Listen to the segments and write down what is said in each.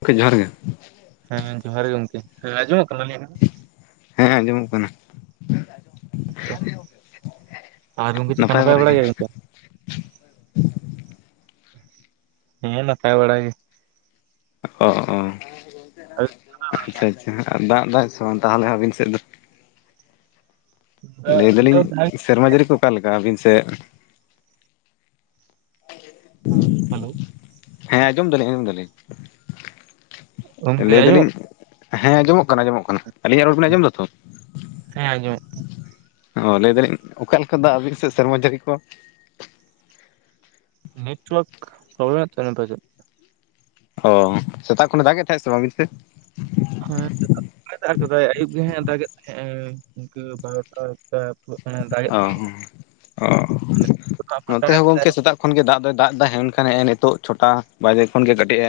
ᱜᱚᱢᱠᱮ ᱡᱚᱦᱟᱨ ᱜᱮ, ᱦᱮᱸ ᱡᱚᱦᱟᱨ ᱜᱮ ᱜᱚᱝᱠᱮ ᱦᱮᱸ ᱟᱸᱡᱚᱢᱚᱜ ᱠᱟᱱᱟ ᱟᱹᱞᱤᱧᱟᱜ? ᱦᱮᱸ ᱟᱸᱡᱚᱢᱚᱜ ᱠᱟᱱᱟ। ᱦᱚᱭ ᱛᱚ ᱟᱨ ᱜᱚᱝᱠᱮ ᱪᱮᱫ ᱞᱮᱠᱟ ᱱᱟᱯᱟᱭ ᱵᱟᱲᱟ ᱜᱮᱭᱟ ᱵᱤᱱ ᱛᱚ? ᱦᱮᱸ ᱱᱟᱯᱟᱭ ᱵᱟᱲᱟ ᱜᱮ। ᱚ ᱚ ᱟᱪᱪᱷᱟ ᱟᱪᱪᱷᱟ ᱫᱟᱜ ᱫᱟᱭ ᱥᱮ ᱵᱟᱝ ᱛᱟᱦᱚᱞᱮ ᱟᱹᱵᱤᱱ ᱥᱮᱫ ᱫᱚ? ᱦᱮᱸ ᱞᱟᱹᱭ ᱫᱟᱞᱤᱧ ᱥᱮᱨᱢᱟ ᱡᱟᱹᱲᱤ ᱠᱚ ᱚᱠᱟ ᱞᱮᱠᱟ ᱟᱹᱵᱤᱱ ᱥᱮᱫ? ᱦᱮᱸ ᱦᱮᱞᱳ ᱾ ᱦᱮᱸ ᱟᱸᱡᱚᱢ ᱫᱟᱞᱤᱧ ᱟᱸᱡᱚᱢ ᱫᱟᱞᱤᱧ ᱾ ᱜᱚᱝᱠᱮ ᱞᱟᱹᱭ ᱟᱸᱡᱚᱢᱚᱜ ᱮᱫᱟᱞᱤᱧ ᱦᱮᱸ ᱟᱸᱡᱚᱢᱚᱜ ᱠᱟᱱᱟ ᱟᱸᱡᱚᱢᱚᱜ ᱠᱟᱱᱟ ᱟᱞᱤᱧᱟᱜ ᱨᱚᱲ ᱵᱮᱱ ᱟᱸᱡᱚᱢ ᱫᱟᱛᱚ? ᱦᱮᱸ ᱟᱸᱡᱚᱢᱚᱜ ᱚ ᱞᱟᱹᱭ ᱫᱟᱞᱤᱧ ᱚᱠᱟ ᱞᱮᱠᱟ ᱫᱟᱜ ᱟᱹᱵᱤᱱ ᱥᱮᱫ ᱥᱮᱨᱢᱟ ᱡᱟᱹᱲᱤ ᱠᱚ? ᱱᱮᱴᱣᱟᱨᱠ ᱯᱨᱚᱵᱞᱮᱢ ᱮᱫ ᱛᱟᱵᱤᱱᱟᱭ ᱯᱟᱪᱮᱫ? ᱚ ᱥᱮᱛᱟᱜ ᱠᱷᱚᱱᱟᱜ ᱫᱟᱜ ᱮᱫ ᱛᱟᱦᱮᱸᱫ ᱥᱮ ᱵᱟᱝ ᱟᱵᱤᱱ ᱥᱮᱫ? ᱦᱮᱸ ᱥᱮᱛᱟᱜ ᱠᱷᱚᱱᱟᱜ ᱮ ᱫᱟᱜ ᱠᱮᱫᱟᱭ ᱟᱹᱩᱵ ᱜᱮ ᱦᱮᱜ ᱫᱟᱜᱮᱫ ᱛᱟᱦᱮᱸᱜᱼᱟ ᱤᱱᱠᱟᱹ ᱵᱟᱨᱚᱴᱟ ᱵᱟᱭ ᱟᱥᱚᱲᱚᱜ ᱠᱟᱱᱟ ᱾ ᱚ ᱦᱚᱸ ᱚᱻ ᱯᱷᱟᱸᱠᱟ ᱱᱚᱛᱮ ᱦᱚᱸ ᱜᱚᱝᱠᱮ ᱠᱮᱫᱟᱭ ᱥᱮᱛᱟᱜ ᱠᱷᱚᱱ ᱜᱮ ᱫᱟᱜ ᱫᱚᱭ ᱫᱟᱜ ᱮᱫᱟ ᱦᱮᱱᱠᱷᱟᱱ ᱦᱮᱸᱜ-ᱮ ᱱᱤᱛᱚᱜ ᱪᱷᱚᱴᱟ ᱵᱟᱡᱮ ᱠᱷᱚᱱ ᱜᱮ ᱠᱟᱹᱴᱤᱡ ᱮ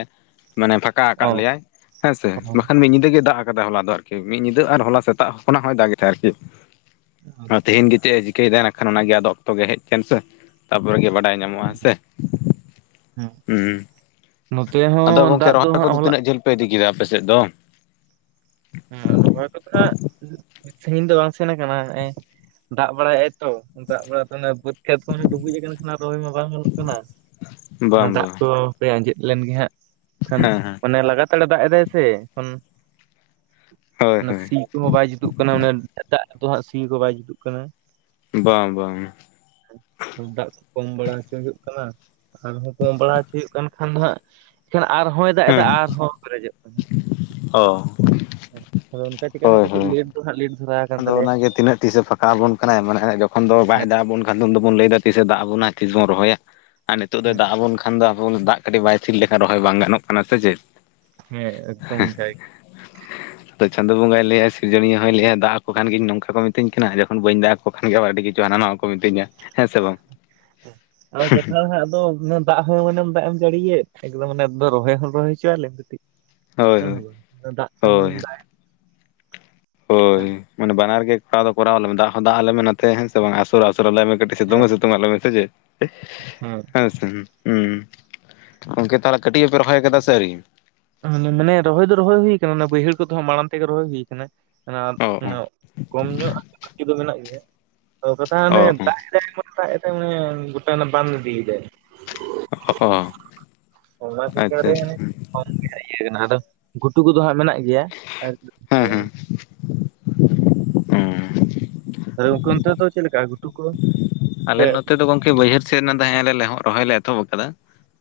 ᱢᱟᱱᱮ ᱯᱷᱟᱠ ᱠᱟ ᱚ ᱟᱠᱟᱫ ᱞᱮᱭᱟᱭ ᱦᱮᱸᱥᱮ ᱵᱟᱠᱷᱟᱱ ᱢᱤᱫ ᱧᱤᱫᱟᱹ ᱜᱮ ᱫᱟᱜ ᱟᱠᱟᱫᱟᱭ ᱦᱚᱞᱟ ᱫᱚ। ᱟᱨ ᱠᱤ ᱠᱤ ᱢᱤᱫ ᱧᱤᱫᱟᱹ ᱟᱨ ᱦᱚᱞᱟ ᱥᱮᱛᱟᱜ ᱠᱷᱚᱱᱟᱜ ᱦᱚᱸᱭ ᱫᱟᱜᱮ ᱛᱟᱦᱮᱸᱟ ᱟᱨᱠᱤ। [unintelligible] ᱟ ᱛᱮᱦᱤᱧ ᱜᱮ ᱪᱮᱫ ᱮ ᱪᱤᱠᱟᱹᱭ ᱮᱫᱟ ᱮᱠᱷᱟᱱ ᱚᱱᱟᱜᱮ ᱟᱫᱚ ᱚᱠᱛᱚ ᱜᱮ ᱦᱮᱡ ᱦᱚᱪᱟᱱ ᱥᱮ ᱛᱟᱯᱚᱨᱮᱜᱮ ᱵᱟᱰᱟᱭ ᱧᱟᱢᱚᱜ-ᱟ ᱦᱮᱸᱥᱮ? ᱦᱮᱸ ᱦᱩᱸᱢ ᱱᱚᱛᱮ ᱟᱫᱚ ᱦᱚᱸ ᱜᱚᱝᱠᱮ ᱫᱟᱜ ᱫᱚ ᱨᱚᱦᱚᱭ ᱦᱟᱸᱜ ᱠᱚᱫᱚ ᱦᱚᱞᱟ ᱛᱤᱱᱟᱹᱜ ᱡᱷᱟᱹᱞ ᱯᱮ ᱤᱫᱤ ᱠᱮᱫᱟ ᱟᱯᱮ ᱥᱮᱫ ᱫᱚ? ᱦᱩᱸ ᱨᱚᱦᱚᱭ ᱫᱚ ᱦᱟᱜ ᱥᱟᱺᱜᱤᱧ ᱫᱚ ᱵᱟᱝ ᱥᱮᱱ ᱟᱠᱟᱱᱟ᱾ ᱫᱟᱜ ᱵᱟᱲᱟᱭᱮᱜ-ᱟᱭ ᱛᱚ ᱫᱟᱜ ᱵᱟᱲᱟ ᱵᱟᱹᱛ ᱠᱷᱮᱛ ᱠᱚᱦᱚᱸ ᱰᱩᱵᱩᱡ ᱟᱠᱟᱱᱟ ᱠᱷᱟᱱ ᱨᱚᱦᱚᱭ ᱢᱟ ᱵᱟᱝ ᱦᱩᱭᱩᱜ ᱠᱟᱱᱟ ᱚᱱᱟ ᱵᱟᱝ ᱫᱟᱜ ᱵᱟᱝ ᱠᱚ ᱦᱟᱯᱮ ᱟᱸᱡᱮᱫ ᱞᱮᱱ ᱜᱮ ᱦᱟᱸᱜ ᱠᱷᱟᱱ ᱦᱮᱸ ᱦᱮᱸ ᱚᱱᱮ ᱞᱟᱜᱟᱛᱟᱲ ᱮ ᱫᱟᱜ ᱮᱫᱟᱭ ᱥᱮ ᱮᱠᱷᱚᱱ ᱦᱳᱭ ᱚᱱᱟ ᱦᱳᱭ ᱥᱤ ᱠᱚᱦᱚᱸ ᱵᱟᱭ ᱡᱩᱛᱩᱜ ᱠᱟᱱᱟ ᱫᱟᱜ ᱨᱮᱫᱚ ᱦᱟᱸᱜ ᱥᱤ ᱠᱚ ᱵᱟᱭ ᱡᱩᱛᱩᱜ ᱠᱟᱱᱟ᱾ ᱵᱟᱝ ᱵᱟᱝ᱾ ᱫᱟᱜ ᱠᱚ ᱠᱚᱢ ᱵᱟᱲᱟ ᱦᱚᱪᱚ ᱦᱩᱭᱩᱜ ᱠᱟᱱᱟ। ᱟᱨᱦᱚᱸ ᱠᱚᱢ ᱵᱟᱲᱟ ᱦᱚᱪᱚ ᱦᱩᱭᱩᱜ ᱠᱟᱱ ᱠᱷᱟᱱ ᱫᱚ ᱦᱟᱸᱜ ᱮᱱᱠᱷᱟᱱ ᱟᱨᱦᱚᱸᱭ ᱫᱟᱜ ᱦᱮᱸ ᱮᱫᱟ ᱟᱨᱦᱚᱸ ᱯᱮᱨᱮᱡᱚᱜ ᱠᱟᱱᱟ। ᱚ᱾ ᱟᱫᱚ ᱚᱱᱠᱟ ᱪᱤᱠᱟ ᱦᱟᱜ ᱦᱳᱭ ᱠᱟᱹᱴᱤᱡ ᱦᱳᱭ ᱞᱮᱴ ᱫᱚ ᱦᱟᱜ ᱞᱮᱹᱴ ᱫᱷᱟᱨᱟ ᱟᱠᱟᱱ ᱟᱫᱚ ᱛᱟᱞᱮᱭᱟ ᱚᱱᱟᱜᱮ ᱛᱤᱱᱟᱹᱜ ᱛᱤᱥᱮ ᱯᱷᱟᱸᱠᱟ ᱟᱵᱚᱱ ᱠᱟᱱᱟᱭ ᱢᱟᱱᱮ ᱡᱚᱠᱷᱚᱱ ᱫᱚ ᱵᱟᱭ ᱦᱮᱸ ᱫᱟᱜ ᱟᱵᱚᱱ ᱟᱫᱚ ᱩᱱ ᱫᱚᱵᱚᱱ ᱞᱟᱹᱭᱫᱟ ᱛᱤᱥ ᱮ ᱫᱟᱜ ᱟᱵᱚᱱᱟ ᱛᱤᱥ ᱵᱚᱱ ᱨᱚᱦᱚᱭᱟ ᱟᱨ ᱱᱤᱛᱚᱜ ᱫᱚ ᱦᱮᱸ ᱫᱟᱜ ᱟᱵᱚᱱ ᱠᱷᱟ ᱵᱟᱠᱷᱟᱱ ᱫᱚ ᱟᱵᱚᱱ ᱫᱟᱜ ᱠᱟᱹᱴᱤᱡ ᱵᱟᱭ ᱛᱷᱤᱨ ᱞᱮᱠᱷᱟᱱ ᱨᱚᱦᱚᱭ ᱵᱟᱝ ᱜᱟᱱᱚᱜ ᱠᱟᱱᱟ ᱥᱮ ᱪᱮᱫ? ᱦᱮᱸ ᱮᱠᱫᱚᱢ ᱚᱱᱠᱟᱜᱮ ᱾ ᱛᱚ ᱪᱟᱸᱫᱳ ᱵᱚᱸᱜᱟᱭ ᱞᱟᱹᱭᱟ ᱥᱤᱨᱡᱚᱱᱤᱭᱟᱹ ᱦᱚᱸᱭ ᱞᱟᱹᱭᱟ ᱫᱟᱜ ᱠᱷᱟᱱ ᱜᱤᱧ ᱱᱚᱝᱠᱟ ᱠᱚ ᱢᱤᱛᱤᱧ ᱠᱟᱱᱟ ᱡᱚᱠᱷᱟᱱ ᱵᱟᱹᱧ ᱫᱟᱜ ᱟᱠᱚ ᱠᱷᱟᱱ ᱟᱹᱰᱤ ᱠᱤᱪᱷᱩ ᱦᱟᱱᱟ ᱱᱟᱣᱟ ᱠᱚ ᱢᱤᱛᱟᱹᱧᱟ, ᱦᱮᱸᱥᱮ ᱵᱟᱝ? ᱟᱨ ᱠᱟᱛᱷᱟ ᱦᱟᱸᱜ ᱫᱚ ᱫᱟᱜ ᱦᱚᱸ ᱢᱟᱱᱮᱢ ᱫᱟᱜ ᱮᱢ ᱡᱟᱹᱲᱤ ᱮᱫ ᱮᱠᱫᱚᱢ ᱢᱟᱱᱮ ᱨᱚᱦᱚᱭ ᱦᱚᱸ ᱨᱚᱦᱚᱭ ᱦᱚᱪᱚᱭ ᱟᱞᱮᱢ ᱠᱟᱹᱴᱤᱡ ᱾ ᱦᱳᱭ ᱦᱳᱭ [unintelligible] ᱫᱟᱜ ᱛᱮ ᱦᱳᱭ [unintelligible] ᱠᱟᱱ ᱦᱳᱭ ᱢᱟᱱᱮ ᱵᱟᱱᱟᱨ ᱜᱮ ᱠᱚᱨᱟᱣ ᱫᱚ ᱠᱚᱨᱟᱣ ᱟᱞᱮ ᱢᱮ ᱫᱟᱜ ᱦᱚᱸ ᱫᱟᱜ ᱟᱞᱮ ᱢᱮ ᱦᱮᱱ ᱥᱮ ᱵᱟᱝ ᱟᱥᱳᱲ ᱦᱚᱸ ᱟᱥᱳᱲ ᱟᱞᱮ ᱢᱮ ᱠᱟᱹᱴᱡ ᱥᱮᱛᱳᱝ ᱦᱚᱸ ᱥᱮᱛᱳᱝ ᱟᱞᱮ ᱢᱮ ᱥᱮ ᱪᱮᱫ? ᱦᱩᱸ ᱦᱮᱸ ᱥᱮ ᱜᱚᱢᱠᱮ ᱛᱟᱦᱞᱮ ᱠᱟᱹᱴᱤᱡ ᱦᱚᱯᱮ ᱨᱚᱦᱚᱭ ᱟᱠᱟᱫᱟ ᱥᱮ ᱟᱹᱣᱨᱤᱭᱟ ᱢᱟᱱᱮ ᱨᱚᱦᱚᱭ ᱫᱚ ᱨᱚᱦᱚᱭ ᱦᱩᱭ ᱠᱟᱱᱟ ᱚᱱᱟ ᱵᱟᱹᱭᱦᱟᱹᱲ ᱠᱚᱫᱚ ᱢᱟᱲᱟᱝ ᱛᱮᱜᱮ ᱨᱚᱦᱚᱭ ᱦᱩᱭ ᱟᱠᱟᱱᱟ ᱚᱱᱟ ᱚ ᱚ ᱚᱱᱟ ᱠᱚᱢ ᱧᱚᱜ ᱵᱟᱠᱤ ᱫᱚ ᱢᱮᱱᱟᱜ ᱜᱮᱭᱟ ᱛᱚ ᱠᱟᱛᱷᱟ ᱚᱱᱮ ᱚ ᱫᱟᱜ ᱮᱫᱟᱭ ᱮᱢᱚᱱ [unintelligible] ᱜᱚᱴᱟ ᱵᱟᱱ ᱤᱫᱤᱭ ᱫᱟᱭ᱾ ᱚ ᱚ [unintelligible] ᱟᱪᱪᱷᱟ ᱨᱮ ᱟᱪᱪᱷᱟ [unintelligible] ᱟᱫᱚ ᱜᱷᱩᱴᱩ ᱠᱚᱫᱚ ᱦᱟᱸᱜ ᱢᱮᱱᱟᱜ ᱜᱮᱭᱟ ᱦᱮᱸ [unintelligible] ᱦᱮᱸ ᱟᱫᱚ ᱜᱚᱢᱠᱮ ᱚᱱᱛᱮ ᱫᱚ ᱪᱮᱫ ᱞᱮᱠᱟ ᱜᱷᱩᱴᱩᱠᱚ- ᱟᱞᱮ ᱱᱚᱛᱮ ᱫᱚ ᱜᱚᱝᱠᱮ ᱵᱟᱹᱭᱦᱟᱹᱲ ᱥᱮᱫ [unintelligible] ᱨᱚᱦᱚᱭ ᱞᱮ ᱮᱛᱚᱦᱚᱵ ᱟᱠᱟᱫᱟ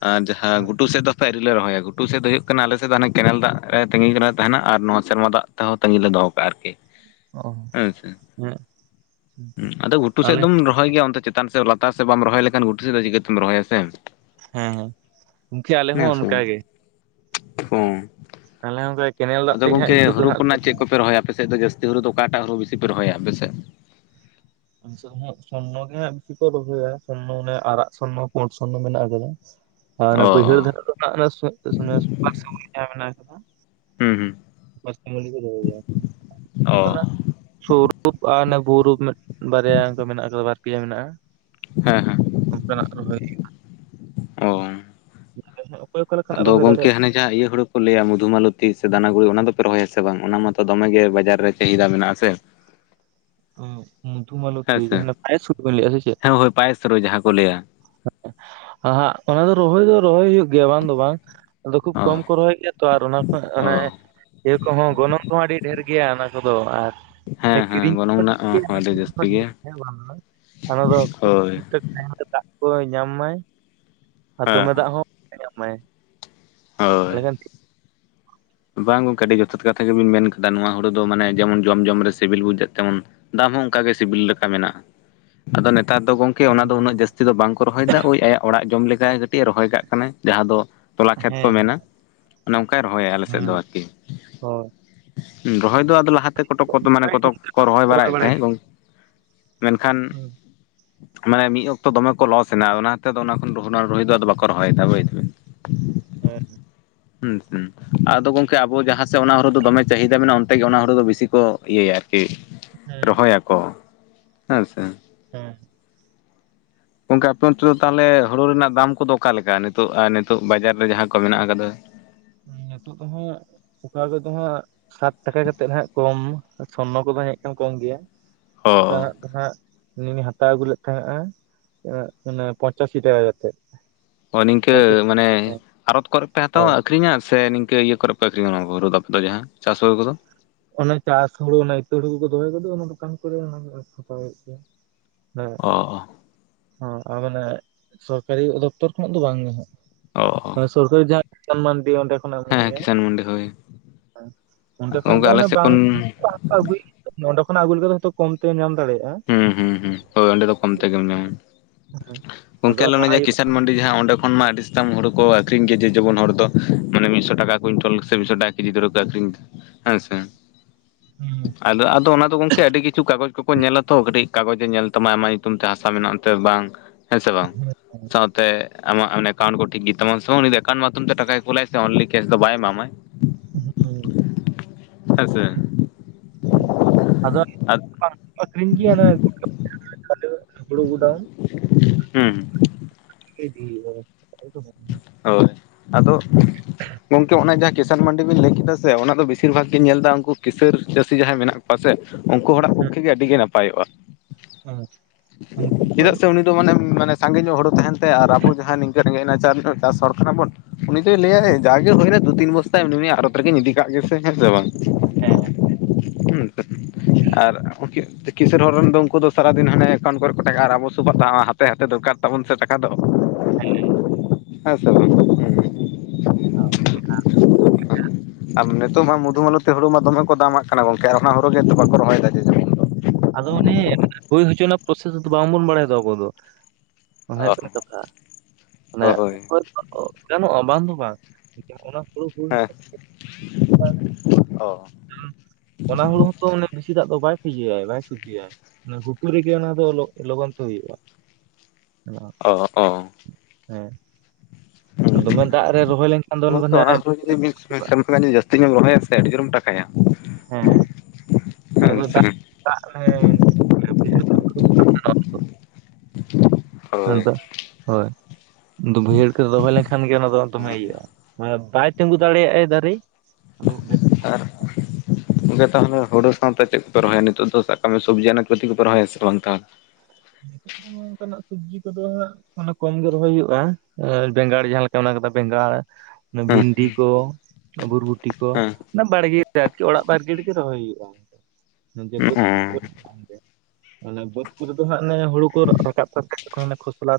ᱟᱨ ᱡᱟᱦᱟᱸ ᱜᱷᱩᱴᱩ ᱥᱮᱫ ᱫᱚ ᱟᱹᱨᱤᱞᱮ ᱨᱚᱦᱚᱭᱟ ᱜᱷᱩᱴᱩ ᱥᱮᱫ ᱫᱚ ᱦᱩᱭᱩᱜ ᱠᱟᱱᱟ ᱟᱞᱮ ᱥᱮᱫ ᱫᱚ ᱦᱟᱱᱮ ᱠᱮᱱᱮᱞ ᱫᱟᱜ ᱨᱮ ᱛᱟᱸᱜᱤ [unintelligible] ᱛᱟᱦᱮᱱᱟ ᱟᱨ ᱱᱚᱣᱟ ᱥᱮᱨᱢᱟ ᱫᱟᱜ ᱛᱟᱣ ᱛᱟᱺᱜᱤ ᱞᱟᱜᱟᱣ ᱠᱟᱜᱼᱟ ᱟᱨᱠᱤ᱾ ᱚ ᱟᱪᱪᱷᱟ ᱦᱮᱸ ᱟᱫᱚ ᱜᱷᱩᱴᱩ ᱥᱮᱫ ᱟᱞᱮ ᱫᱚᱢ ᱨᱚᱦᱚᱭ ᱜᱮᱭᱟ ᱚᱱᱛᱮ ᱪᱮᱛᱟᱱ ᱥᱮᱫ ᱞᱟᱛᱟᱨ ᱥᱮᱫ ᱵᱟᱢ ᱨᱚᱦᱚᱭ ᱞᱮᱠᱷᱟᱱ ᱜᱷᱩᱴᱩ ᱥᱮᱫ ᱫᱚ ᱪᱤᱠᱟᱹᱛᱮᱢ ᱨᱚᱦᱚᱭᱟ ᱥᱮ? ᱦᱮᱸ ᱦᱮᱸ ᱜᱚᱢᱠᱮ ᱟᱞᱮ ᱦᱚᱸ ᱚᱱᱠᱟ ᱜᱮ ᱦᱚᱸ [unintelligible] ᱠᱮᱱᱮᱞ ᱫᱟᱜ ᱟᱫᱚ ᱛᱮᱜᱮ ᱦᱟᱸᱜ ᱜᱚᱝᱠᱮ ᱜᱷᱩᱴᱩ ᱫᱚ ᱦᱩᱨᱩ ᱦᱟᱸᱜ ᱠᱷᱚᱱᱟᱜ ᱪᱮᱫ ᱠᱚᱯᱮ ᱨᱚᱦᱚᱭᱟ ᱟᱯᱮᱥᱮᱫ ᱫᱚ ᱡᱟᱹᱥᱛᱤ ᱦᱩᱨᱩ ᱫᱚ ᱚᱠᱟᱴᱟᱜ ᱦᱩᱲᱩ ᱵᱤᱮ ᱯᱮ ᱨᱚᱦᱚᱭᱟ ᱟᱯᱮᱥᱮᱫ? [unintelligible] ᱥᱚᱨᱱᱚ ᱜᱮ ᱦᱟᱜ ᱵᱤᱥᱤ ᱠᱚ ᱨᱚᱦᱚᱭᱟ ᱥᱚᱨᱱᱚ ᱚᱱᱮ ᱟᱨᱟᱜ ᱥᱚᱨᱱᱚ ᱯᱳᱴ ᱥᱚᱨᱱᱚ ᱢᱮᱱᱟᱜ ᱟᱠᱟᱫᱟ᱾ [unintelligible] ᱟᱨ ᱚᱱᱟ ᱚ ᱵᱟᱹᱭᱦᱟᱹᱲ ᱫᱷᱟᱨᱮ [unintelligible] ᱢᱮᱱᱟᱜ ᱦᱩᱸ ᱦᱩᱸ ᱚ [unintelligible] ᱥᱩᱨ ᱟᱨ ᱚᱱᱮ ᱵᱩᱯᱩ ᱵᱟᱨᱭᱟ ᱫᱚ ᱢᱮᱱᱟᱜ ᱠᱟᱫᱟ ᱵᱟᱨ ᱯᱮᱭᱟ ᱢᱮᱱᱟᱜᱼᱟ᱾ ᱦᱮᱸ ᱦᱮᱸ᱾ ᱚᱱᱠᱟᱱᱟᱜ ᱨᱚᱦᱚᱭ ᱚ ᱚᱠᱚᱭ ᱚᱠᱟ ᱞᱮᱠᱟᱱᱟᱜ ᱟᱫᱚ ᱨᱚᱦᱚᱭ ᱜᱚᱝᱠᱮ ᱫᱟᱲᱮᱭᱟᱜ ᱦᱟᱱᱮ ᱡᱟᱦᱟᱸ ᱤᱭᱟᱹ ᱦᱩᱲᱩ ᱠᱚ ᱞᱟᱹᱭᱟ ᱢᱚᱫᱷᱩ ᱢᱟᱞᱚᱛᱤ ᱥᱮ ᱫᱟᱱᱟ ᱜᱩᱲᱤ ᱚᱱᱟ ᱫᱚᱯᱮ ᱨᱚᱦᱚᱭᱟ ᱥᱮ ᱵᱟᱝ ᱚᱱᱟ ᱢᱟᱛᱚ ᱫᱚᱢᱮᱜᱮ ᱵᱟᱡᱟᱨ ᱨᱮ ᱪᱟᱦᱤᱫᱟ ᱢᱮᱱᱟᱜ-ᱟ ᱥᱮ ᱢᱚᱫᱷᱩ ᱦᱮᱸ ᱢᱟᱞᱚᱛᱤ ᱥᱮ ᱡᱟᱦᱟ ᱯᱟᱭᱮᱥ ᱦᱩᱲᱩ ᱵᱤᱱ ᱞᱟᱹᱭ-ᱟ ᱥᱮ ᱪᱮᱫ ᱦᱮᱸ ᱦᱳᱭ ᱯᱟᱭᱮᱥ ᱨᱳᱭ ᱡᱟᱦᱟᱸ ᱠᱚ ᱞᱟᱹᱭᱟ ᱦᱟᱸᱜ ᱚᱱᱟ ᱫᱚ ᱨᱚᱦᱚᱭ ᱫᱚ ᱨᱚᱦᱚᱭ ᱦᱩᱭᱩᱜ ᱜᱮᱭᱟ ᱵᱟᱝ ᱫᱚ ᱵᱟᱝ ᱟᱫᱚ ᱠᱷᱩᱵ ᱠᱚᱢ ᱚ ᱠᱚ ᱨᱚᱦᱚᱭ ᱜᱮᱭᱟ ᱛᱚ ᱟᱨ ᱚᱱᱟ ᱠᱚ ᱚ ᱚᱱᱮ ᱤᱭᱟᱹ ᱠᱚᱦᱚᱸ ᱜᱚᱱᱚᱝ ᱠᱚᱦᱚᱸ ᱟᱹᱰᱤ ᱰᱷᱮᱨ ᱜᱮᱭᱟ ᱚᱱᱟ ᱠᱚᱫᱚ ᱟᱨ ᱚᱱᱟ ᱦᱮᱸ ᱦᱮᱸ ᱠᱤᱨᱤᱧ ᱜᱚᱱᱚᱝ ᱱᱟᱜ [unintelligible] ᱦᱳᱭ ᱫᱟᱜ ᱠᱚᱭ ᱧᱟᱢ ᱢᱟᱭ ᱟᱨ ᱦᱮᱸ ᱫᱚᱢᱮ ᱦᱮᱸ ᱫᱟᱜ ᱦᱚᱸ ᱵᱟᱭ ᱧᱟᱢ ᱢᱟᱭ ᱦᱳᱭ ᱛᱟᱦᱚᱞᱮ ᱠᱷᱟᱱ ᱴᱷᱤᱠ ᱵᱟᱝ ᱜᱚᱝᱠᱮ ᱟᱹᱰᱤ ᱡᱚᱛᱷᱟᱛ ᱠᱟᱛᱷᱟ ᱜᱮᱵᱤᱱ ᱢᱮᱱ ᱠᱟᱫᱟ ᱱᱚᱣᱟ ᱦᱩᱲᱩ ᱫᱚ ᱢᱟᱱᱮ ᱡᱮᱢᱚᱱ ᱡᱚᱢ ᱡᱚᱢ ᱨᱮ ᱥᱤᱵᱤᱞ ᱵᱩᱡᱟᱹᱜ ᱛᱮᱢᱚᱱ ᱫᱟᱢ ᱦᱚᱸ ᱚᱱᱠᱟ ᱜᱮ ᱥᱤᱵᱤᱞ ᱞᱮᱠᱟ ᱢᱮᱱᱟᱜ-ᱟ ᱟᱫᱚ ᱱᱮᱛᱟᱨ ᱫᱚ ᱜᱚᱝᱠᱮ ᱚᱱᱟ ᱫᱚ ᱩᱱᱟᱹᱜ ᱡᱟᱹᱥᱛᱤ ᱫᱚ ᱵᱟᱝ ᱠᱚ ᱨᱚᱦᱚᱭ ᱮᱫᱟ ᱳᱭ ᱟᱭᱟᱜ ᱚᱲᱟᱜ ᱡᱚᱢ ᱞᱮᱠᱟᱭ ᱠᱟᱹᱴᱤᱡ ᱮ ᱨᱚᱦᱚᱭ ᱠᱟᱜ ᱠᱟᱱᱟᱭ ᱡᱟᱦᱟᱸ ᱫᱚ ᱛᱚᱞᱟ ᱠᱷᱮᱛ ᱦᱮᱸ ᱠᱚ ᱦᱮᱸ ᱢᱮᱱᱟ ᱚᱱᱮ ᱚᱱᱠᱟᱭ ᱨᱚᱦᱚᱭᱟ ᱟᱞᱮ ᱥᱮᱜ ᱫᱚ ᱦᱮᱸ ᱟᱨᱠᱤ ᱦᱳᱭ ᱨᱚᱦᱚᱭ ᱫᱚ ᱟᱫᱚ ᱞᱟᱦᱟᱛᱮ ᱠᱚᱴᱚᱠ ᱠᱚ ᱢᱟᱱᱮ ᱚᱱᱠᱟ ᱠᱚᱛᱚᱠ ᱜᱮ ᱠᱚ ᱨᱚᱦᱚᱭ ᱠᱚᱨᱟᱣ ᱵᱟᱲᱟᱭᱮᱫ ᱵᱟᱲᱟᱭ ᱛᱟᱦᱮᱸᱫ ᱢᱮᱱᱠᱷᱟᱱ ᱦᱩᱸ ᱢᱟᱱᱮ ᱢᱤᱫ ᱚᱠᱛᱚ ᱫᱚᱢᱮ ᱠᱚ ᱞᱚᱥ ᱮᱱᱟ ᱚᱱᱟ ᱛᱮᱫ ᱫᱚ ᱚᱱᱟ ᱠᱷᱚᱱ ᱨᱩ ᱫᱚ ᱵᱟᱠᱚ ᱨᱚᱦᱚᱭᱮᱫᱟ ᱵᱩᱡ ᱫᱟᱵᱤᱱ [inaudible] ᱦᱮᱸ ᱦᱩᱸ ᱦᱩᱸ ᱟᱫᱚ ᱜᱚᱢᱠᱮ ᱟᱵᱚ ᱡᱟᱦᱟᱸ ᱥᱮᱫ ᱚᱱᱟ ᱦᱩᱲᱩ ᱫᱚᱢᱮ ᱪᱟᱦᱤᱫᱟ ᱢᱮᱱᱟᱜ-ᱟ ᱚᱱᱛᱮ ᱜᱮ ᱚᱱᱟ ᱦᱩᱲᱩ ᱫᱚ ᱵᱤᱥᱤ ᱠᱚ ᱤᱭᱟᱹᱭᱟ ᱟᱨᱠᱤ ᱦᱮᱸ ᱨᱚᱦᱚᱭ ᱟᱠᱚ ᱦᱮᱸ ᱥᱮ ᱦᱮᱸ ᱜᱚᱝᱠᱮ ᱟᱯᱮ ᱚᱱᱚᱛ ᱫᱚ ᱛᱟᱦᱚᱞᱮ ᱦᱳᱲᱳ ᱨᱮᱱᱟᱜ ᱫᱟᱢ ᱠᱚᱫᱚ ᱚᱠᱟ ᱞᱮᱠᱟ ᱱᱤᱛᱚᱜ ᱟᱨ ᱱᱤᱛᱚᱜ ᱵᱟᱡᱟᱨ ᱨᱮ ᱡᱟᱦᱟᱸ ᱠᱚ ᱢᱮᱱᱟᱜ ᱟᱠᱟᱫᱟ ᱱᱤᱛᱚᱜ [unintelligible] ᱚᱠᱟ ᱠᱚᱫᱚ ᱦᱟᱸᱜ ᱥᱟᱴ ᱴᱟᱠᱟ ᱠᱟᱛᱮᱫ ᱦᱟᱸᱜ ᱠᱚᱢ ᱥᱚᱨᱱᱚ ᱠᱚᱫᱚ ᱦᱮᱡ ᱠᱟᱱ ᱠᱚᱢ ᱜᱮᱭᱟ ᱚᱱᱠᱟ ᱚ ᱦᱟᱸᱜ ᱦᱟᱸᱜ ᱟᱹᱞᱤᱧ ᱞᱤᱧ ᱦᱟᱛᱟᱣ ᱟᱹᱜᱩ ᱞᱮᱫ ᱛᱟᱦᱮᱸᱱᱟ ᱮ ᱯᱚᱸᱧᱪᱟᱥᱤ ᱴᱟᱠᱟ ᱠᱟᱛᱮᱫ ᱚ ᱱᱤᱝᱠᱟᱹ ᱯᱚᱸᱪᱟᱥᱤ ᱢᱟᱱᱮ ᱦᱮᱸ ᱟᱨᱚᱛ ᱠᱚᱨᱮ ᱯᱮ ᱦᱟᱛᱟᱣᱟ ᱦᱳᱭ ᱟᱹᱠᱷᱨᱤᱧᱟ ᱥᱮ ᱱᱤᱝᱠᱟᱹ ᱤᱭᱟᱹ ᱠᱚᱨᱮ ᱯᱮ ᱟᱹᱠᱨᱤᱧ ᱟᱱᱟ ᱠᱚ ᱫᱚ ᱟᱯᱮ ᱫᱚ ᱡᱟᱦᱟᱸ ᱪᱟᱥ ᱦᱳᱲᱳ ᱠᱚᱫᱚ ᱚᱱᱟ ᱪᱟᱥ ᱦᱳᱲᱳ ᱚᱱᱟ ᱤᱛᱟᱹ ᱦᱳᱲᱳ ᱠᱚᱠᱚ ᱫᱚᱦᱚᱭ ᱫᱚ ᱚᱱᱟ ᱫᱚᱠᱟᱱ ᱠᱚᱨᱮ ᱦᱟᱛᱟᱣᱟ ᱦᱩᱭᱩᱜ ᱜᱮᱭᱟ ᱚ ᱚ ᱦᱮᱸ ᱟᱨ ᱢᱟᱱᱮ ᱥᱚᱨᱠᱟᱨᱤ ᱫᱚᱯᱛᱚᱨ ᱠᱷᱚᱱᱟᱜ ᱫᱚ ᱵᱟᱝ ᱜᱮ ᱚ ᱚ ᱦᱟᱸᱜ ᱥᱚᱨᱠᱟᱨᱤ ᱡᱟᱦᱟᱸ [unintelligible] ᱫᱤᱭ ᱚᱸᱰᱮ ᱠᱷᱚᱱᱮ ᱮᱢᱚᱜ ᱦᱮᱸ ᱜᱮᱭᱟ ᱠᱤᱥᱟᱱ ᱢᱟᱱᱰᱤ ᱦᱳᱭ ᱚᱸᱰᱮ ᱠᱷᱚᱱᱟᱜ ᱫᱚ ᱜᱚᱝᱠᱮ ᱟᱞᱮ ᱚᱱᱮ ᱥᱮᱫ ᱵᱟᱝ ᱠᱷᱚᱱ ᱦᱟᱛᱟᱣ ᱟᱹᱜᱩᱭᱼᱼ ᱱᱚᱸᱰᱮ ᱠᱷᱚᱱᱟᱜ ᱟᱹᱜᱩ ᱠᱟᱛᱮ ᱦᱳᱭ ᱠᱚᱢ ᱛᱮ ᱧᱟᱢ ᱫᱟᱲᱮᱭᱟᱜ-ᱟ ᱦᱩᱸ ᱦᱩᱸ ᱦᱩᱸ ᱦᱳᱭ ᱚᱸᱰᱮ ᱫᱚ ᱠᱚᱢ ᱛᱮᱜᱮᱢ ᱧᱟᱢᱟ ᱦᱮᱸ ᱜᱚᱝᱠᱮ ᱟᱫᱚ ᱟᱞᱮ ᱚᱱᱮ ᱱᱚᱣᱟ ᱡᱮ ᱤᱭᱟᱹ ᱠᱤᱥᱟᱼᱼ ᱢᱟᱱᱰᱤ ᱡᱟᱦᱟᱸ ᱚᱸᱰᱮ ᱠᱷᱚᱱ ᱢᱟ ᱟᱹᱰᱤ ᱥᱟᱛᱟᱢ ᱦᱳᱲᱳ ᱠᱚ ᱟᱹᱷᱨᱤᱧ ᱜᱮᱭᱟ ᱡᱮ ᱡᱮᱢᱚᱱ ᱦᱚᱲ ᱫᱚ ᱢᱟᱱᱮ ᱢᱤᱫ ᱥᱚ ᱴᱟᱠᱟ ᱠᱩᱭᱮᱱᱴᱚᱞ ᱥᱮ ᱢᱤᱫ ᱥᱚ ᱴᱟᱠᱟ ᱤᱫᱤ ᱫᱷᱚᱨᱟ ᱠᱚ ᱟᱹᱠᱷᱨᱤᱧᱟ ᱦᱮᱸ ᱥᱮ ᱦᱩᱸ ᱟᱫᱚᱼᱟᱫᱚ ᱚᱱᱟ ᱫᱚ ᱜᱚᱝᱠᱮ ᱟᱹᱰᱤ ᱠᱤᱪᱷᱩ ᱠᱟᱜᱚᱡᱽ ᱠᱚᱠᱚ ᱧᱮᱞᱟ ᱛᱚ ᱠᱟᱹᱴᱤᱡ ᱠᱟᱜᱚᱡᱽ ᱮ ᱧᱮᱞ ᱛᱟᱢᱟ ᱟᱢᱟᱜ ᱧᱩᱛᱩᱢ ᱛᱮ ᱦᱟᱥᱟ ᱢᱮᱱᱟᱜ ᱮᱱᱛᱮ ᱵᱟᱝ ᱦᱮᱸ ᱥᱮ ᱵᱟᱝ ᱦᱩᱸ ᱥᱟᱶᱛᱮ ᱟᱢᱟᱜ ᱚᱱᱮ ᱮᱠᱟᱣᱩᱱᱴ ᱠᱚ ᱴᱷᱤᱠ ᱜᱮ ᱛᱟᱢᱟ ᱥᱮ ᱵᱟᱝ ᱩᱱᱤ ᱫᱚ ᱮᱠᱟᱣᱩᱱᱴ ᱢᱟᱫᱷᱚᱢ ᱴᱟᱠᱟᱭ ᱠᱩᱞᱟᱭ ᱥᱮ ᱚᱱᱞᱤ ᱠᱮᱥ ᱫᱚ ᱵᱟᱭ ᱮᱢᱟᱢᱟᱭ ᱦᱮᱸᱜᱮᱻ ᱦᱮᱸ ᱥᱮ ᱟᱫᱚ ᱟᱫ [unintelligible] ᱟᱹᱠᱷᱨᱤᱧ ᱜᱮᱭᱟ [unintelligible] ᱦᱳᱲᱳ ᱜᱚᱰᱟ ᱦᱮᱸᱻ [unintelligible] ᱦᱳᱭ ᱟᱫᱚ ᱜᱚᱝᱠᱮ ᱚᱱᱮ ᱡᱟᱦᱟᱸ ᱠᱮᱥᱼᱼ ᱟᱱ ᱢᱟᱱᱰᱤ ᱵᱤᱱ ᱞᱟᱹᱭ ᱠᱮᱫᱟ ᱥᱮ ᱚᱱᱟ ᱫᱚ ᱵᱤᱥᱤᱨ ᱵᱷᱟᱜᱽ ᱜᱮᱧ ᱧᱮᱞ ᱮᱫᱟ ᱩᱱᱠᱩ ᱠᱤᱥᱟᱹᱬ ᱪᱟᱹᱥᱤ ᱡᱟᱦᱟᱸᱭ ᱢᱮᱱᱟᱜ ᱠᱚᱣᱟ ᱯᱟᱥᱮᱡ ᱩᱱᱠᱩ ᱦᱚᱲᱟᱜ ᱦᱮᱸ ᱯᱚᱠᱠᱷᱮ ᱜᱮ ᱟᱹᱰᱤ ᱜᱮ ᱱᱟᱯᱟᱭᱚᱜ-ᱟ ᱦᱮᱸ ᱩᱱᱠᱩ ᱠᱚᱣᱟᱜ ᱪᱮᱫᱟᱜ ᱥᱮ ᱫᱚ ᱢᱟᱱᱮ ᱢᱟᱱᱮ ᱥᱟᱸᱜᱮ ᱧᱚᱜ ᱦᱳᱲᱳ ᱛᱟᱦᱮᱱ ᱛᱟᱭᱟ ᱟᱨ ᱟᱵᱚ ᱡᱟᱦᱟᱸᱭ ᱱᱤᱝᱠᱟ ᱨᱮᱸᱜᱮᱡ ᱱᱟᱪᱟᱨ ᱧᱚᱜ ᱪᱟᱥ ᱦᱚᱲ ᱠᱟᱱᱟ ᱵᱚᱱ ᱩᱱᱤ ᱫᱚᱭ ᱞᱟᱹᱭᱟᱭ ᱡᱟᱜᱮ ᱦᱩᱭᱱᱟ ᱫᱩ ᱛᱤᱱ ᱵᱚᱥᱛᱟᱭ ᱩᱱᱤ ᱟᱨᱚᱛ ᱨᱮᱜᱮᱧ ᱤᱫᱤᱠᱟᱜ ᱜᱮ ᱥᱮ ᱦᱮᱸ ᱥᱮ ᱵᱟᱝ ᱦᱮᱸᱻᱦᱮᱸᱻ [unintelligible] ᱟᱨ ᱩᱱᱠᱤ [unintelligible] ᱠᱤᱥᱟᱹᱬ ᱦᱚᱲ ᱨᱮᱱ ᱫᱚ ᱩᱱᱠᱩ ᱫᱚ ᱥᱟᱨᱟᱫᱤᱱ ᱦᱟᱱᱮ ᱮᱠᱟᱣᱩᱴ ᱠᱚᱨᱮ ᱠᱚ ᱴᱟᱠᱟᱭᱮᱜᱼᱟ ᱟᱨ ᱟᱵᱚ ᱥᱚᱵᱟᱜ ᱫᱚ ᱦᱟᱛᱮ ᱦᱟᱛᱮ ᱫᱚᱨᱠᱟᱨ ᱛᱟᱵᱚᱱ ᱥᱮ ᱴᱟᱠᱟ ᱫᱚ ᱦᱮᱸᱻ ᱦᱮᱸ ᱥᱮ ᱵᱟᱝ [unintelligible] [unintelligible] ᱟᱨ ᱱᱤᱛᱚᱜ ᱱᱷᱟᱜ ᱢᱚᱫᱷᱩᱢᱟᱞᱚᱛᱤ ᱦᱳᱲᱳ ᱢᱟ ᱫᱚᱢᱮ ᱠᱚ ᱫᱟᱢᱟᱜ ᱠᱟᱱᱟ ᱜᱚᱢᱠᱮ ᱟᱨ ᱚᱱᱟ ᱦᱳᱲᱳ ᱜᱮ ᱱᱤᱛᱚᱜ ᱵᱟᱠᱚ ᱨᱚᱦᱚᱭᱮᱫᱟ ᱡᱮᱼᱼ ᱟᱫᱚ ᱚᱱᱮ ᱦᱩᱭ ᱦᱚᱪᱚ ᱨᱮᱱᱟᱜ ᱯᱨᱚᱥᱮᱥ ᱫᱚ ᱵᱟᱝᱵᱚᱱ ᱵᱟᱲᱟᱭ ᱫᱚ ᱟᱵᱚ ᱫᱚ ᱚᱱᱟ ᱫᱚ ᱦᱩᱭᱩᱜ ᱠᱟᱱᱟ ᱚ ᱠᱟᱛᱷᱟ ᱢᱟᱱᱮᱼᱼ ᱦᱳᱭ ᱜᱟᱱᱚᱜ-ᱟ ᱵᱟᱝ ᱫᱚ ᱵᱟᱝ ᱚᱱᱟ ᱦᱳᱲᱳ ᱦᱮᱸ ᱚᱦᱚᱸ ᱚᱱᱟ ᱦᱳᱲᱳ ᱦᱚᱸᱛᱚ ᱵᱮᱥᱤ ᱫᱟᱜ ᱫᱚ ᱵᱟᱭ [unintelligible] [unintelligible] ᱜᱮᱭᱟ ᱜᱷᱩᱴᱩ ᱨᱮᱜᱮ ᱚᱱᱟ ᱫᱚ ᱞᱚᱜᱼᱞᱚᱜᱚᱱ ᱛᱮ ᱦᱩᱭᱩᱜᱼᱟ ᱚᱱᱟ ᱚ ᱦᱮᱸ ᱫᱚᱢᱮ ᱫᱟᱜ ᱨᱮ ᱨᱚᱦᱚᱭ ᱞᱮᱱᱠᱷᱟᱱ ᱫᱚ [unintelligible] [unintelligible] ᱰᱩᱵᱟᱹᱜᱼᱟ᱾ ᱥᱮᱢ ᱠᱷᱚᱱᱟᱜ ᱡᱮ ᱡᱟᱹᱥᱛᱤ ᱧᱚᱜ ᱨᱚᱦᱚᱭᱟ ᱥᱮ ᱟᱹᱰᱤ ᱡᱩᱨ ᱮᱢ ᱴᱟᱠᱟ ᱦᱮᱸ ᱚᱱᱟ ᱦᱮᱸ ᱫᱚ ᱥᱮ ᱫᱟᱜ [unintelligible] ᱦᱳᱭ [unintelligible] ᱦᱳᱭ ᱵᱟᱹᱭᱦᱟᱹᱲ ᱠᱚᱨᱮ ᱨᱚᱦᱚᱭ ᱞᱮᱱᱠᱷᱟᱱ ᱜᱮ ᱚᱱᱟ ᱫᱚ ᱫᱚᱢᱮ ᱤᱭᱼᱟ ᱵᱟᱭ ᱛᱤᱸᱜᱩ ᱫᱟᱲᱮᱭᱟᱜᱟᱭ ᱫᱟᱨᱮ [unintelligible] ᱟᱨ [unintelligible] ᱜᱚᱢᱠᱮ ᱛᱟᱦᱚᱞᱮ ᱦᱩᱲᱩ ᱥᱟᱶᱛᱮ ᱪᱮᱫ ᱠᱚᱯᱮ ᱨᱚᱦᱚᱭᱟ ᱱᱤᱛᱚᱜ ᱫᱚ ᱥᱟᱵᱠᱟᱜ ᱢᱮ ᱥᱚᱵᱽᱡᱤ ᱟᱱᱟᱡ ᱯᱟᱹᱛᱤ ᱠᱚ ᱯᱮ‌ ᱨᱚᱦᱚᱭᱟ ᱥᱮ ᱵᱟᱝ ᱛᱟᱦ- [inaudible] ᱦᱚᱸ ᱱᱚᱝᱠᱟᱱᱟᱜ ᱥᱚᱵᱽᱡᱤ ᱠᱚᱫᱚ ᱦᱟᱸᱜ ᱚᱱᱟ ᱠᱚᱢᱜᱮ ᱨᱚᱦᱚᱭ ᱦᱩᱭᱩᱜᱼᱟ ᱵᱮᱸᱜᱟᱲ ᱡᱟᱦᱟᱸᱮ ᱞᱮᱠᱟ ᱢᱮᱱᱟᱜ ᱠᱟᱫᱟ ᱵᱮᱸᱜᱟᱲ ᱚᱱᱟ ᱵᱷᱤᱱᱰᱤ ᱠᱚ ᱵᱩᱨᱵᱩᱴᱤ ᱠᱚ ᱚᱱᱟ ᱵᱟᱲᱜᱮ ᱟᱨᱠᱤ ᱚᱲᱟᱜ ᱵᱟᱲᱜᱮ ᱨᱮᱜᱮ ᱨᱚᱦᱚᱭ ᱦᱩᱭᱩᱜᱼᱟ ᱦᱮᱸ ᱦᱮᱸ ᱚ ᱦᱩᱸ ᱡᱮ [unintelligible] ᱚᱱᱮ ᱵᱟᱹᱫᱽ ᱠᱚᱨᱮ ᱫᱚ ᱦᱟᱸᱜ ᱚᱱᱮ ᱦᱩᱲᱩ ᱠᱚ ᱨᱟᱠᱟᱵ ᱛᱮ [unintelligible] ᱠᱷᱚᱥᱞᱟ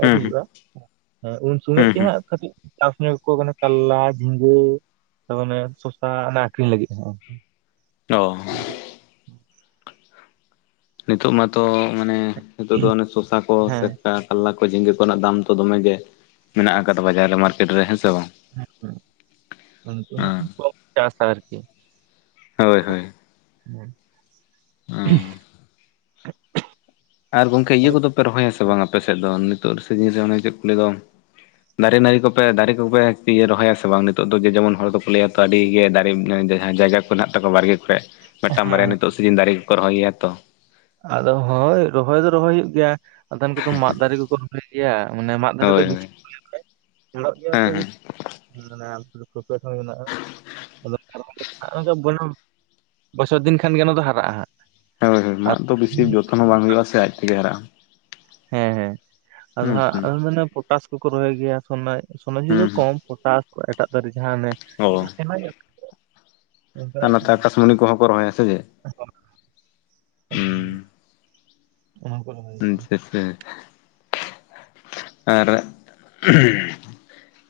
ᱦᱩᱸ [unintelligible] ᱩᱱ ᱥᱚᱢᱚᱭ ᱦᱩᱸ ᱜᱮ ᱦᱩᱸ ᱦᱟᱸᱜ ᱠᱟᱹᱴᱤᱡ ᱪᱟᱥ [unintelligible] ᱠᱟᱞᱞᱟ ᱡᱷᱤᱸᱜᱟᱹ ᱛᱚ ᱚᱱᱮ ᱥᱚᱥᱟ ᱚᱱᱟ ᱟᱠᱷᱨᱤᱧ ᱞᱟᱹᱜᱤᱫ [unintelligible] [inaudible] ᱱᱤᱛᱚᱜ ᱢᱟᱛᱚ ᱢᱟᱱᱮ ᱱᱤᱛᱚᱜ ᱫᱚ ᱚᱱᱮ ᱥᱚᱥᱟᱠᱚ ᱦᱮᱸ ᱥᱮᱠᱴᱟᱴ ᱠᱟᱨᱞᱟ ᱠᱚ ᱡᱷᱤᱸᱜᱟᱹ ᱠᱚᱨᱮᱱᱟᱜ ᱫᱟᱢ ᱛᱚ ᱫᱚᱢᱮ ᱜᱮ ᱢᱮᱱᱟᱜ ᱟᱠᱟᱫᱟ ᱵᱟᱡᱟᱨ ᱨᱮ ᱢᱟᱨᱠᱮᱴ ᱨᱮ ᱦᱮᱸ ᱥᱮ ᱵᱟᱝ [unintelligible] ᱪᱟᱥᱟ ᱟᱨᱠᱤ [inaudible] ᱦᱳᱭ ᱦᱳᱭ [unintelligible] ᱟᱨ ᱜᱚᱝᱠᱮ ᱤᱭᱟᱹ ᱠᱚᱫᱚᱯᱮ ᱨᱚᱦᱚᱭᱟᱥᱮ ᱵᱟᱝ ᱟᱯᱮ ᱥᱮᱫ ᱫᱚ ᱱᱤᱛᱚᱜ ᱥᱤᱡᱤᱱ ᱨᱮ ᱚᱱᱮ ᱪᱮᱫ ᱠᱚ ᱞᱟᱹᱭ ᱫᱚ ᱫᱟᱨᱮ ᱱᱟᱹᱲᱤ ᱠᱚᱯᱮ ᱫᱟᱨᱮ ᱠᱚᱯᱮ ᱤᱭᱟ ᱨᱚᱦᱚᱭᱟᱥᱮ ᱵᱟᱝ ᱱᱤᱛᱚᱜ ᱫᱚ ᱡᱮ ᱡᱮᱢᱚᱱ ᱦᱚᱲ ᱫᱚᱠᱚ ᱞᱟᱹᱭᱟ ᱛᱚ ᱟᱹᱰᱤ ᱜᱮ [unintelligible] ᱡᱟᱦᱟᱸ ᱡᱟᱭᱜᱟ ᱠᱚ ᱦᱮᱱᱟᱜ ᱛᱟᱠᱚᱣᱟ ᱵᱟᱲᱜᱮ ᱠᱚᱨᱮ ᱢᱤᱫᱴᱟᱝ ᱵᱟᱨᱭᱟ ᱱᱤᱛᱚᱜ ᱥᱤᱡᱤᱱ ᱫᱟᱨᱮ ᱠᱚᱠᱚ ᱨᱚᱦᱚᱭ ᱜᱮᱭᱟ ᱛᱚ ᱟᱫᱚ ᱦᱳᱭ ᱨᱚᱦᱚᱭ ᱫᱚ ᱨᱚᱦᱚᱭ ᱦᱩᱭᱩᱜ ᱜᱮᱭᱟ ᱟᱫᱷᱟᱱ ᱠᱚᱫᱚ ᱢᱟᱫ ᱫᱟᱨᱮ ᱠᱚᱠᱚ ᱨᱚᱦᱚᱭ ᱜᱮᱭᱟ ᱢᱟᱱᱮ ᱢᱟᱟᱜ ᱫᱷᱟᱨᱮ ᱫᱚ ᱦᱳᱭ ᱦᱳᱭ ᱦᱮᱸ ᱦᱮᱸ [unintelligible] [unintelligible] ᱵᱚᱪᱷᱚᱨ ᱫᱤᱱ ᱠᱷᱟᱱ ᱜᱮ ᱚᱱᱟ ᱫᱚ ᱦᱟᱨᱟᱜᱼᱟ ᱦᱟᱸᱜ ᱦᱳᱭ ᱦᱳᱭ ᱟᱨ ᱢᱟᱫ ᱫᱚ ᱵᱤᱥᱤ ᱡᱚᱛᱚᱱ ᱦᱚᱸ ᱵᱟᱝ ᱦᱩᱭᱩᱜᱼᱟ ᱥᱮ ᱟᱡ ᱛᱮᱜᱮ ᱦᱟᱨᱟᱜᱼᱟ ᱦᱮᱸ ᱦᱮᱸ ᱟᱫᱚ ᱦᱩᱸ ᱦᱟᱜ ᱦᱩᱸ ᱟᱫᱚ ᱢᱟᱱᱮ ᱯᱚᱴᱟᱥ ᱠᱚᱠᱚ ᱨᱚᱦᱚᱭ ᱜᱮᱭᱟ [unintelligible] ᱥᱚᱱᱟᱡᱷᱩᱨᱤ ᱫᱚ ᱦᱩᱸ ᱠᱚᱢ ᱯᱚᱴᱟᱥ ᱮᱴᱟᱜ ᱫᱟᱨᱮ ᱡᱟᱦᱟᱸᱮ ᱚᱱᱮ ᱦᱩᱸ ᱚ ᱠᱟᱹᱴᱤᱡ ᱥᱮᱬᱟ ᱧᱚᱜ ᱟᱨ ᱚᱱᱠᱟᱱᱟᱜ ᱠᱚ ᱱᱚᱛᱮ ᱟᱠᱟᱥᱢᱩᱱᱤ ᱠᱚᱦᱚᱸ ᱠᱚ ᱨᱚᱦᱚᱭᱟ ᱥᱮ ᱪᱮᱫ ᱦᱩᱸ [unintelligible] ᱚᱱᱟ ᱦᱚᱸ ᱠᱚ [unintelligible] ᱦᱮᱸ ᱟᱨ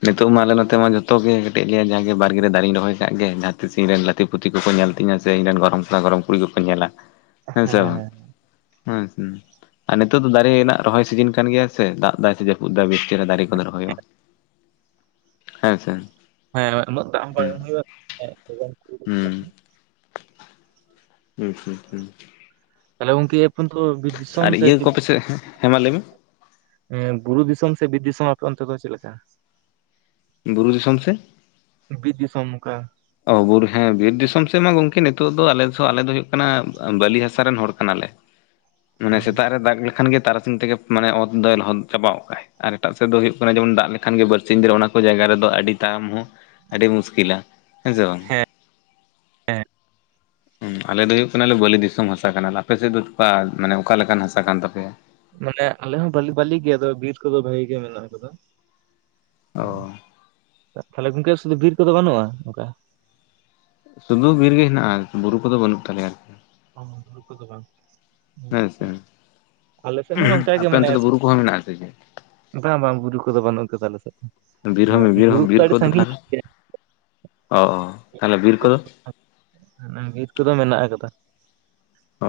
ᱱᱤᱛᱚᱜ ᱢᱟ ᱟᱞᱮ ᱱᱚᱛᱮ ᱢᱟ ᱡᱚᱛᱚ ᱜᱮ ᱠᱟᱹᱴᱤᱡ ᱞᱮ ᱡᱟᱸᱜᱮ ᱵᱟᱲᱜᱮ ᱨᱮ ᱫᱟᱨᱮᱧ ᱨᱚᱦᱚᱭ ᱠᱟᱜ ᱜᱮ ᱡᱟᱦᱟᱸ ᱛᱤᱥ ᱤᱧ ᱨᱮᱱ ᱞᱟ- ᱛᱤ ᱯᱩᱛᱤ ᱠᱚᱠᱚ ᱧᱮᱞ ᱛᱤᱧᱟᱹ ᱥᱮ ᱤᱧ ᱨᱮᱱ ᱜᱚᱲᱚᱢ ᱠᱚᱲᱟ ᱜᱚᱲᱚᱢ ᱠᱩᱲᱤ ᱠᱚᱠᱚ ᱧᱮᱞᱟ ᱦᱮᱸᱥ ᱵᱟᱝ, ᱦᱮᱸ ᱟᱨ ᱱᱤᱛᱚᱜ ᱫᱚ ᱫᱟᱨᱮ ᱨᱮᱱᱟᱜ ᱨᱚᱦᱚᱭ ᱥᱤᱡᱤᱱ ᱠᱟᱱ ᱜᱮᱭᱟ ᱥᱮ ᱫᱟᱜ ᱫᱟᱜ ᱥᱮ ᱡᱟᱯᱩᱫ ᱫᱟᱭ ᱵᱮᱥ ᱪᱮᱨᱦᱟ ᱫᱟᱨᱮ ᱠᱚ ᱠᱚᱞᱮ ᱨᱚᱦᱭᱚᱜᱼᱟ, ᱦᱮᱸ ᱥᱮ ᱦᱮᱸ ᱩᱱᱟᱹᱜ ᱫᱟᱜ ᱵᱟᱝ ᱦᱩᱸ ᱮᱢ ᱦᱩᱭᱩᱜᱼᱟ ᱦᱩᱸ ᱦᱩᱸ ᱦᱩᱸ ᱦᱩᱸ ᱛᱟᱞᱦᱮ ᱜᱚᱢᱠᱮ ᱟᱵᱤᱱ ᱫᱚ ᱵᱤᱨ ᱫᱤᱥᱚᱢ ᱟᱨ [inaudible] ᱤᱭᱟᱹ ᱠᱚᱯᱮ ᱥᱮᱫ ᱦᱮᱸ ᱢᱟ ᱞᱟᱹᱭ ᱢᱮ ᱮᱸ ᱵᱩᱨᱩ ᱫᱤᱥᱚᱢ ᱥᱮ ᱵᱤᱨ ᱫᱤᱥᱚᱢ ᱟᱯᱮ ᱚᱱᱛᱮ ᱫᱚ ᱪᱮᱫᱞᱮᱠᱟ ᱵᱩᱨᱩ ᱫᱤᱥᱚᱢ ᱥᱮ ᱵᱤᱨ ᱫᱤᱥᱚᱢ ᱚᱝᱠᱟ ᱚ ᱵᱩᱨ ᱦᱮᱸ ᱵᱤᱨ ᱫᱤᱥᱚᱢ ᱥᱮᱫ ᱢᱟ ᱜᱚᱝᱠᱮ ᱱᱤᱛᱚᱜ ᱫᱚ ᱟᱞᱮ ᱥᱚ ᱟᱞᱮ ᱫᱚ ᱦᱩᱭᱩᱜ ᱠᱟᱱᱟ ᱵᱟᱹᱞᱤ ᱦᱟᱥᱟ ᱨᱮᱱ ᱦᱚᱲ ᱠᱟᱱᱟᱞᱮ ᱢᱟᱱᱮ ᱥᱮᱛᱟᱜ ᱨᱮ ᱫᱟᱜ ᱞᱮᱠᱷᱟᱱ ᱜᱮ ᱛᱟᱨᱟᱥᱤᱧ ᱛᱮᱜᱮ ᱢᱟᱱᱮ ᱚᱛ ᱫᱚᱭ ᱞᱚᱦᱚᱫ ᱪᱟᱵᱟᱣ ᱜᱚᱜ ᱠᱟᱜ ᱟᱭ ᱟᱨ ᱮᱴᱟᱜ ᱥᱮᱫ ᱫᱚ ᱦᱩᱭᱩᱜᱜ ᱠᱟᱱᱟ ᱡᱮᱢᱚᱱ ᱫᱟᱜ ᱞᱮᱠᱷᱟᱱ ᱜᱮ ᱵᱟᱨᱥᱤᱧ ᱫᱤ ᱚᱱᱟ ᱠᱚ ᱡᱟᱭᱜᱟ ᱨᱮᱫᱚ ᱟᱹᱰᱤ ᱛᱟᱭᱚᱢ ᱦᱚᱸ ᱟᱹᱰᱤ ᱢᱩᱥᱠᱤᱞᱟ ᱦᱮᱸ ᱥᱮ ᱵᱟᱝ ᱦᱮᱸ ᱟᱞᱮ ᱫᱚ ᱦᱩᱭᱩᱜ ᱠᱟᱱᱟᱞᱮ ᱵᱟᱹᱞᱤ ᱫᱤᱥᱚᱢ ᱦᱟᱥᱟ ᱠᱟᱱᱟᱞᱮ ᱟᱯᱮᱥᱮᱫ ᱫᱚ ᱚᱠᱟ ᱢᱟᱱᱮ ᱚᱠᱟ ᱞᱮᱠᱟᱱ ᱦᱟᱥᱟ ᱠᱟᱱ ᱛᱟᱯᱮᱭᱟ? ᱢᱟᱱᱮ ᱟᱞᱮ ᱦᱚᱸ ᱵᱟᱹᱞᱤ ᱵᱟᱹᱞᱤ ᱜᱮᱭᱟ ᱵᱤᱨ ᱠᱚᱫᱚ ᱵᱷᱟᱜᱤ ᱜᱮ ᱢᱮᱱᱟᱜ ᱟᱠᱟᱫᱟ᱾ ᱦᱮᱸ ᱚ ᱛᱟᱦᱞᱮ ᱜᱚᱝᱠᱮ ᱥᱩᱫᱩ ᱵᱤᱨ ᱠᱚᱫᱚ ᱵᱟᱹᱱᱩᱜᱼᱟ ᱟᱝᱠᱟ᱾ ᱥᱩᱫᱩ ᱵᱤᱨ ᱜᱮ ᱦᱮᱱᱟᱜᱼᱟ ᱵᱩᱨᱩ ᱠᱚᱫᱚ ᱵᱟᱹᱱᱩᱜ ᱛᱟᱞᱮᱭᱟ ᱟᱨ ᱚᱦᱚ ᱵᱩᱨᱩ ᱠᱚᱫᱚ ᱵᱟᱝ᱾ ᱦᱮᱸ ᱛᱚ ᱟᱞᱮ ᱥᱮᱫ ᱦᱚᱸ ᱱᱚᱝᱠᱟ ᱜᱮ ᱟᱯᱮ ᱚᱱᱛᱮ ᱢᱮᱱᱟᱭᱟ ᱫᱚ ᱥᱮ ᱵᱩᱨᱩ ᱠᱚᱦᱚᱸ ᱢᱮᱱᱟᱜ ᱟᱥᱮ ᱪᱮᱫ ᱵᱟᱝ ᱵᱟᱝ ᱵᱩᱨᱩ ᱠᱚᱫᱚ ᱵᱟᱹᱱᱩᱜ ᱠᱟᱫᱟ ᱟᱞᱮ ᱥᱮᱫ ᱫᱚ ᱵᱤᱨ ᱢᱟᱱᱮ ᱦᱚᱸ ᱵᱤᱨ ᱵᱩᱨᱩ ᱦᱚᱸ ᱵᱤᱨ ᱟᱹᱰᱤ ᱠᱚᱫᱚ ᱥᱟᱺᱜᱤᱧ ᱛᱟᱦᱚᱞᱮ ᱧᱚᱜ ᱜᱮᱭᱟ ᱚ ᱚ ᱛᱟᱦᱚᱞᱮ ᱵᱤᱨ ᱵᱩᱨᱩ ᱠᱚᱫᱚ ᱠᱚ ᱵᱤᱨ ᱠᱚᱫᱚ ᱢᱮᱱᱟᱜ ᱟᱠᱟᱫᱟ᱾ ᱚ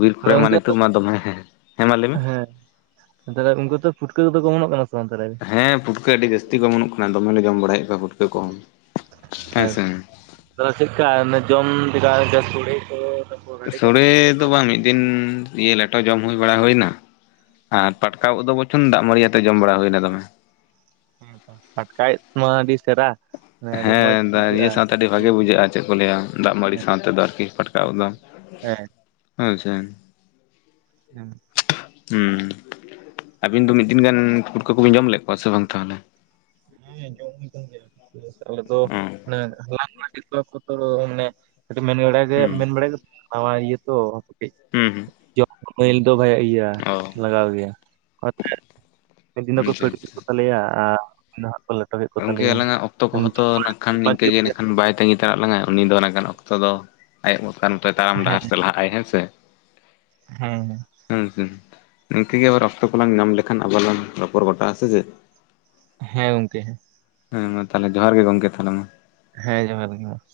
ᱵᱤᱨ ᱛᱟᱦᱚᱞᱮ ᱠᱚᱨᱮ ᱢᱟ ᱜᱚᱝᱠᱮ ᱱᱤᱛᱚᱜ ᱢᱟ ᱫᱚᱢᱮ ᱦᱮᱸ ᱦᱮᱸ ᱦᱮᱸ ᱢᱟ ᱞᱟᱹᱭᱢᱮ ᱛᱟᱦᱞᱮ ᱜᱚᱝᱠᱮ ᱯᱷᱩᱴᱠᱟᱹ ᱠᱚᱫᱚ ᱠᱚ ᱚᱢᱚᱱᱚᱜ ᱠᱟᱱᱟ ᱥᱮ ᱵᱟᱝ ᱛᱟᱦᱞᱮ᱾ ᱦᱮᱸ ᱯᱷᱩᱴᱠᱟᱹ ᱟᱹᱰᱤ ᱡᱟᱹᱛᱤ ᱠᱚ ᱚᱢᱚᱱᱚᱜ ᱠᱟᱱᱟ ᱫᱚᱢᱮ ᱞᱮ ᱡᱚᱢ ᱵᱟᱲᱟᱭᱮᱫ ᱠᱚᱣᱟ ᱯᱷᱩᱴᱠᱟᱹ ᱠᱚ ᱦᱮᱸ ᱪᱮᱫᱠᱟ ᱡᱚᱢ ᱠᱮᱫᱟᱭ ᱡᱟᱥ ᱥᱚᱲᱮ ᱠᱚ ᱜᱟᱹᱰᱤ ᱜᱟᱱ ᱥᱳᱲᱮ ᱫᱚ ᱵᱟᱝ ᱢᱤᱫ ᱫᱤᱱ ᱤᱭᱟᱹ ᱞᱮᱴᱳ ᱡᱚᱢ ᱦᱩᱭ ᱵᱟᱲᱟ ᱦᱩᱭᱱᱟ᱾ ᱟᱨ ᱯᱟᱴᱠᱟ ᱩᱫ ᱫᱚ ᱵᱚᱪᱚᱱ ᱫᱟᱜᱽ ᱢᱟᱺᱰᱤ ᱟᱛᱮ ᱡᱚᱢ ᱵᱟᱲᱟ ᱦᱩᱭᱞᱮᱱᱟ ᱫᱚᱢᱮ᱾ ᱯᱟᱴᱠᱟ ᱩᱫᱢᱟ ᱟᱹᱰᱤ ᱥᱮᱨᱟ ᱦᱮᱸ ᱫᱟ ᱤᱭᱟᱹ ᱥᱟᱶᱛᱮ ᱟᱹᱰᱤ ᱵᱷᱟᱜᱮ ᱵᱩᱡᱷᱟᱹᱜᱼᱟ ᱪᱮᱫ ᱠᱚ ᱞᱟᱹᱭᱟ ᱫᱟᱜᱽ ᱢᱟᱺᱲᱤ ᱦᱮᱸ ᱥᱟᱶ ᱛᱮᱫᱚ ᱟᱨᱠᱤ ᱯᱟᱴᱠᱟ ᱩᱫ ᱫᱚ ᱦᱮᱸ ᱟᱪᱪᱷᱟ ᱦᱮᱸ ᱦᱚᱸ ᱟᱹᱵᱤᱱ ᱫᱚ ᱢᱤᱫ ᱫᱤᱱ ᱜᱟᱱ ᱯᱷᱩᱴᱠᱟᱹ ᱠᱚᱵᱤᱱ ᱡᱚᱢ ᱞᱮᱫ ᱠᱚᱣᱟ ᱥᱮ ᱵᱟᱝ ᱛᱟᱦᱚᱞᱮ? ᱦᱚᱭᱟ ᱡᱚᱢ ᱦᱩᱭ ᱠᱟᱱ ᱜᱮᱭᱟ᱾ ᱟᱞᱮ ᱫᱚ ᱚ ᱢᱟᱱᱮ ᱦᱚᱞᱟᱱ ᱢᱟᱫᱷᱮᱨ ᱠᱚᱨᱮ ᱠᱚᱛᱚ ᱢᱟᱱᱮ ᱢᱮᱱ ᱵᱟᱲᱟᱭ ᱦᱩᱸ ᱢᱮᱱ ᱵᱟᱲᱟᱭᱮᱫ ᱱᱟᱣᱟ ᱤᱭᱟᱹ ᱛᱚ ᱠᱟᱹᱴᱤᱡᱽ ᱦᱚᱸ ᱦᱚᱸ ᱡᱚᱢ ᱠᱚ ᱫᱚ ᱵᱷᱟᱭᱤᱞ [unintelligible] ᱞᱟᱜᱟᱣ ᱜᱮᱭᱟ ᱢᱤᱫ ᱫᱤᱱ ᱫᱚ ᱠᱚ ᱟᱪᱪᱷᱟ ᱥᱚᱲᱮ ᱠᱮᱫ ᱟᱪᱪᱷᱟ ᱠᱚ ᱛᱟᱞᱮᱭᱟ ᱟᱨ ᱛᱮᱦᱮᱧ ᱫᱚᱱᱷᱟᱜ ᱠᱚ ᱞᱮᱴᱚ ᱠᱮᱫ ᱠᱚ ᱜᱚᱝᱠᱮ ᱛᱟᱞᱮᱭᱟ ᱟᱞᱟᱝᱟᱜ ᱚᱠᱛᱚ ᱦᱮᱸ ᱠᱚᱦᱚᱸ ᱚ ᱱᱟᱸᱜ ᱠᱷᱟᱱ ᱱᱤᱝᱠᱟᱹ ᱜᱮ ᱵᱟᱭ ᱛᱟᱹᱜᱤ ᱛᱟᱲᱟ ᱞᱟᱝᱟᱭ ᱩᱱᱤ ᱫᱚ ᱩᱱᱟᱹᱜ ᱜᱟᱱ ᱚᱠᱛᱚ ᱫᱚ [unintelligible] ᱛᱟᱲᱟᱢ ᱰᱟᱦᱟᱨ ᱛᱮ ᱞᱟᱦᱟᱜᱼ ᱟᱭ ᱦᱮᱸ ᱥᱮ ᱾ ᱦᱮᱸ ᱦᱮᱸ ᱾ ᱦᱮᱸ ᱦᱩᱸ ᱱᱤᱝᱠᱟᱹ ᱜᱮ ᱟᱵᱟᱨ ᱚᱠᱛᱚ ᱠᱚᱞᱟᱝ ᱧᱟᱢ ᱞᱮᱠᱷᱟᱱ ᱟᱵᱟᱨ ᱞᱟᱝ ᱨᱚᱯᱚᱲ ᱜᱚᱴᱟᱜ ᱥᱮ ᱪᱮ ᱾ ᱦᱮᱸ ᱜᱚᱝᱠᱮ ᱾ ᱦᱮᱸ ᱢᱟ ᱛᱟᱦᱞᱮ ᱡᱚᱦᱟᱨ ᱜᱮ ᱜᱚᱝᱠᱮ ᱛᱟᱦᱚᱞᱮ ᱢᱟ ᱾ ᱦᱮᱸ ᱡᱚᱦᱟᱨ ᱜᱮ ᱾